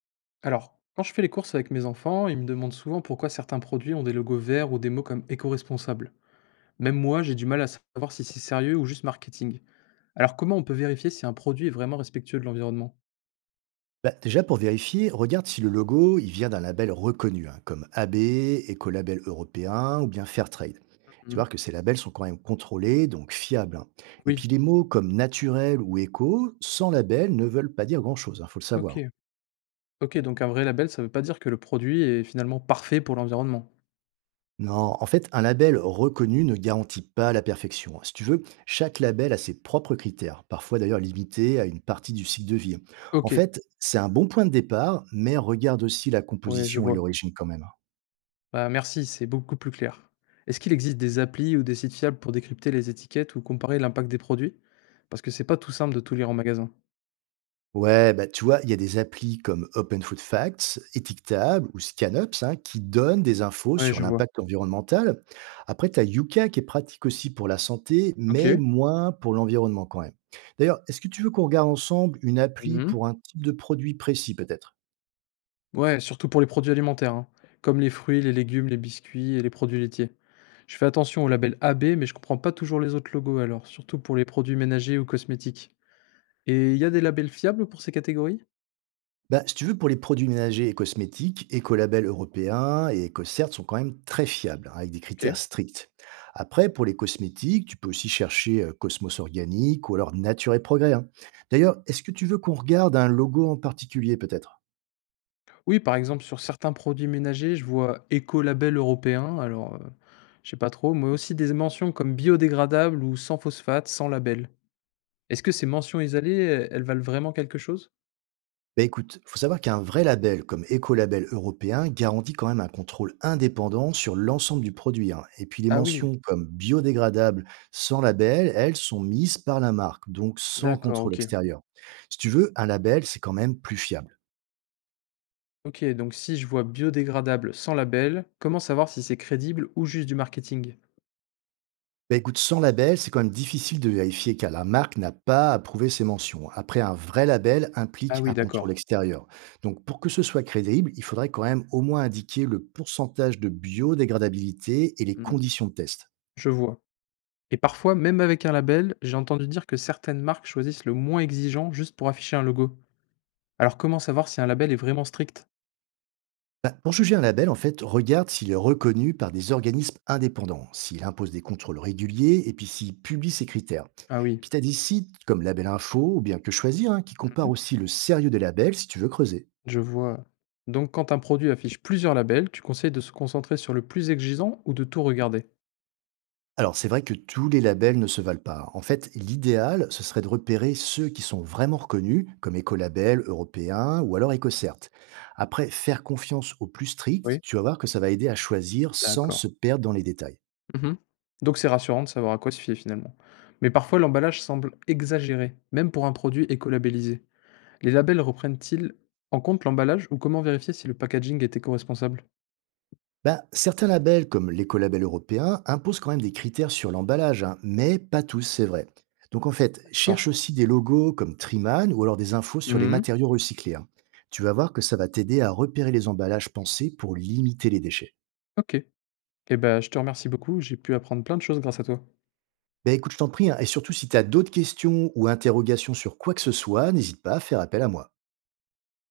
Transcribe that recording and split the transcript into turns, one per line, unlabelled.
Alors, quand je fais les courses avec mes enfants, ils me demandent souvent pourquoi certains produits ont des logos verts ou des mots comme éco-responsable. Même moi, j'ai du mal à savoir si c'est sérieux ou juste marketing. Alors, comment on peut vérifier si un produit est vraiment respectueux de l'environnement?
Bah, déjà pour vérifier, regarde si le logo il vient d'un label reconnu, hein, comme AB, Écolabel européen ou bien Fairtrade. Tu
Mhm.
vois que ces labels sont quand même contrôlés, donc fiables, hein. Et
Oui.
puis les mots comme naturel ou éco, sans label, ne veulent pas dire grand-chose, il faut le savoir.
Ok. Ok, donc un vrai label, ça veut pas dire que le produit est finalement parfait pour l'environnement.
Non, en fait, un label reconnu ne garantit pas la perfection, hein. Si tu veux, chaque label a ses propres critères, parfois d'ailleurs limités à une partie du cycle de vie, hein. En
Ok.
fait, c'est un bon point de départ, mais regarde aussi la
Oui, je
composition et
vois.
l'origine quand même, hein.
Bah, merci, c'est beaucoup plus clair. Est-ce qu'il existe des applis ou des sites fiables pour décrypter les étiquettes ou comparer l'impact des produits? Parce que c'est pas tout simple de tout lire en magasin.
Ouais, bah, tu vois, il y a des applis comme Open Food Facts, Étiquetable ou Scanups hein, qui donnent des infos
Oui,
sur
je vois.
l'impact environnemental. Après, tu as Yuka qui est pratique aussi pour la santé, mais
Ok.
moins pour l'environnement quand même. D'ailleurs, est-ce que tu veux qu'on regarde ensemble une appli
Mhm.
pour un type de produit précis peut-être?
Ouais, surtout pour les produits alimentaires, hein, comme les fruits, les légumes, les biscuits et les produits laitiers. Je fais attention au label AB, mais je comprends pas toujours les autres logos alors, surtout pour les produits ménagers ou cosmétiques. Et il y a des labels fiables pour ces catégories?
Bah, si tu veux, pour les produits ménagers et cosmétiques, Écolabel européen et EcoCert sont quand même très fiables, hein, avec des
Ok.
critères stricts. Après, pour les cosmétiques, tu peux aussi chercher Cosmos Organique ou alors Nature et Progrès, hein. D'ailleurs, est-ce que tu veux qu'on regarde un logo en particulier peut-être?
Oui, par exemple, sur certains produits ménagers, je vois écolabel européen, alors je sais pas trop, mais aussi des mentions comme biodégradable ou sans phosphate, sans label. Est-ce que ces mentions isolées, elles valent vraiment quelque chose?
Bah écoute, faut savoir qu'un vrai label comme Écolabel européen garantit quand même un contrôle indépendant sur l'ensemble du produit, hein. Et puis les
Ah oui,
mentions comme biodégradable sans label, elles sont mises par la marque, donc sans
d'accord,
contrôle
ok.
extérieur. Si tu veux, un label, c'est quand même plus fiable.
Ok, donc si je vois biodégradable sans label, comment savoir si c'est crédible ou juste du marketing?
Bah écoute, sans label, c'est quand même difficile de vérifier car la marque n'a pas approuvé ces mentions. Après, un vrai label
Ah
implique un
oui,
contrôle
d'accord.
extérieur. Donc pour que ce soit crédible, il faudrait quand même au moins indiquer le pourcentage de biodégradabilité et les
Hmm,
conditions de test.
je vois. Et parfois, même avec un label, j'ai entendu dire que certaines marques choisissent le moins exigeant juste pour afficher un logo. Alors comment savoir si un label est vraiment strict?
Bah, pour juger un label, en fait, regarde s'il est reconnu par des organismes indépendants, s'il impose des contrôles réguliers et puis s'il publie ses critères.
Ah oui,
Puis tu as des sites comme Label Info ou bien Que Choisir hein, qui comparent
Mhm.
aussi le sérieux des labels si tu veux creuser.
Je vois. Donc quand un produit affiche plusieurs labels, tu conseilles de se concentrer sur le plus exigeant ou de tout regarder?
Alors c'est vrai que tous les labels ne se valent pas. En fait, l'idéal, ce serait de repérer ceux qui sont vraiment reconnus, comme écolabel européen ou alors EcoCert. Après, faire confiance aux plus stricts,
Oui,
tu vas voir que ça va aider à choisir sans
d'accord.
se perdre dans les détails.
Mmh. Donc c'est rassurant de savoir à quoi se fier finalement. Mais parfois l'emballage semble exagéré, même pour un produit écolabellisé. Les labels reprennent-ils en compte l'emballage ou comment vérifier si le packaging est éco-responsable?
Ben certains labels, comme l'écolabel européen, imposent quand même des critères sur l'emballage, hein, mais pas tous, c'est vrai. Donc en fait, cherche
D'accord.
aussi des logos comme Triman ou alors des infos sur les
Mmh.
matériaux recyclés, hein. Tu vas voir que ça va t'aider à repérer les emballages pensés pour limiter les déchets.
OK. Eh ben je te remercie beaucoup, j'ai pu apprendre plein de choses grâce à toi.
Ben écoute, je t'en prie, hein, et surtout si tu as d'autres questions ou interrogations sur quoi que ce soit, n'hésite pas à faire appel à moi.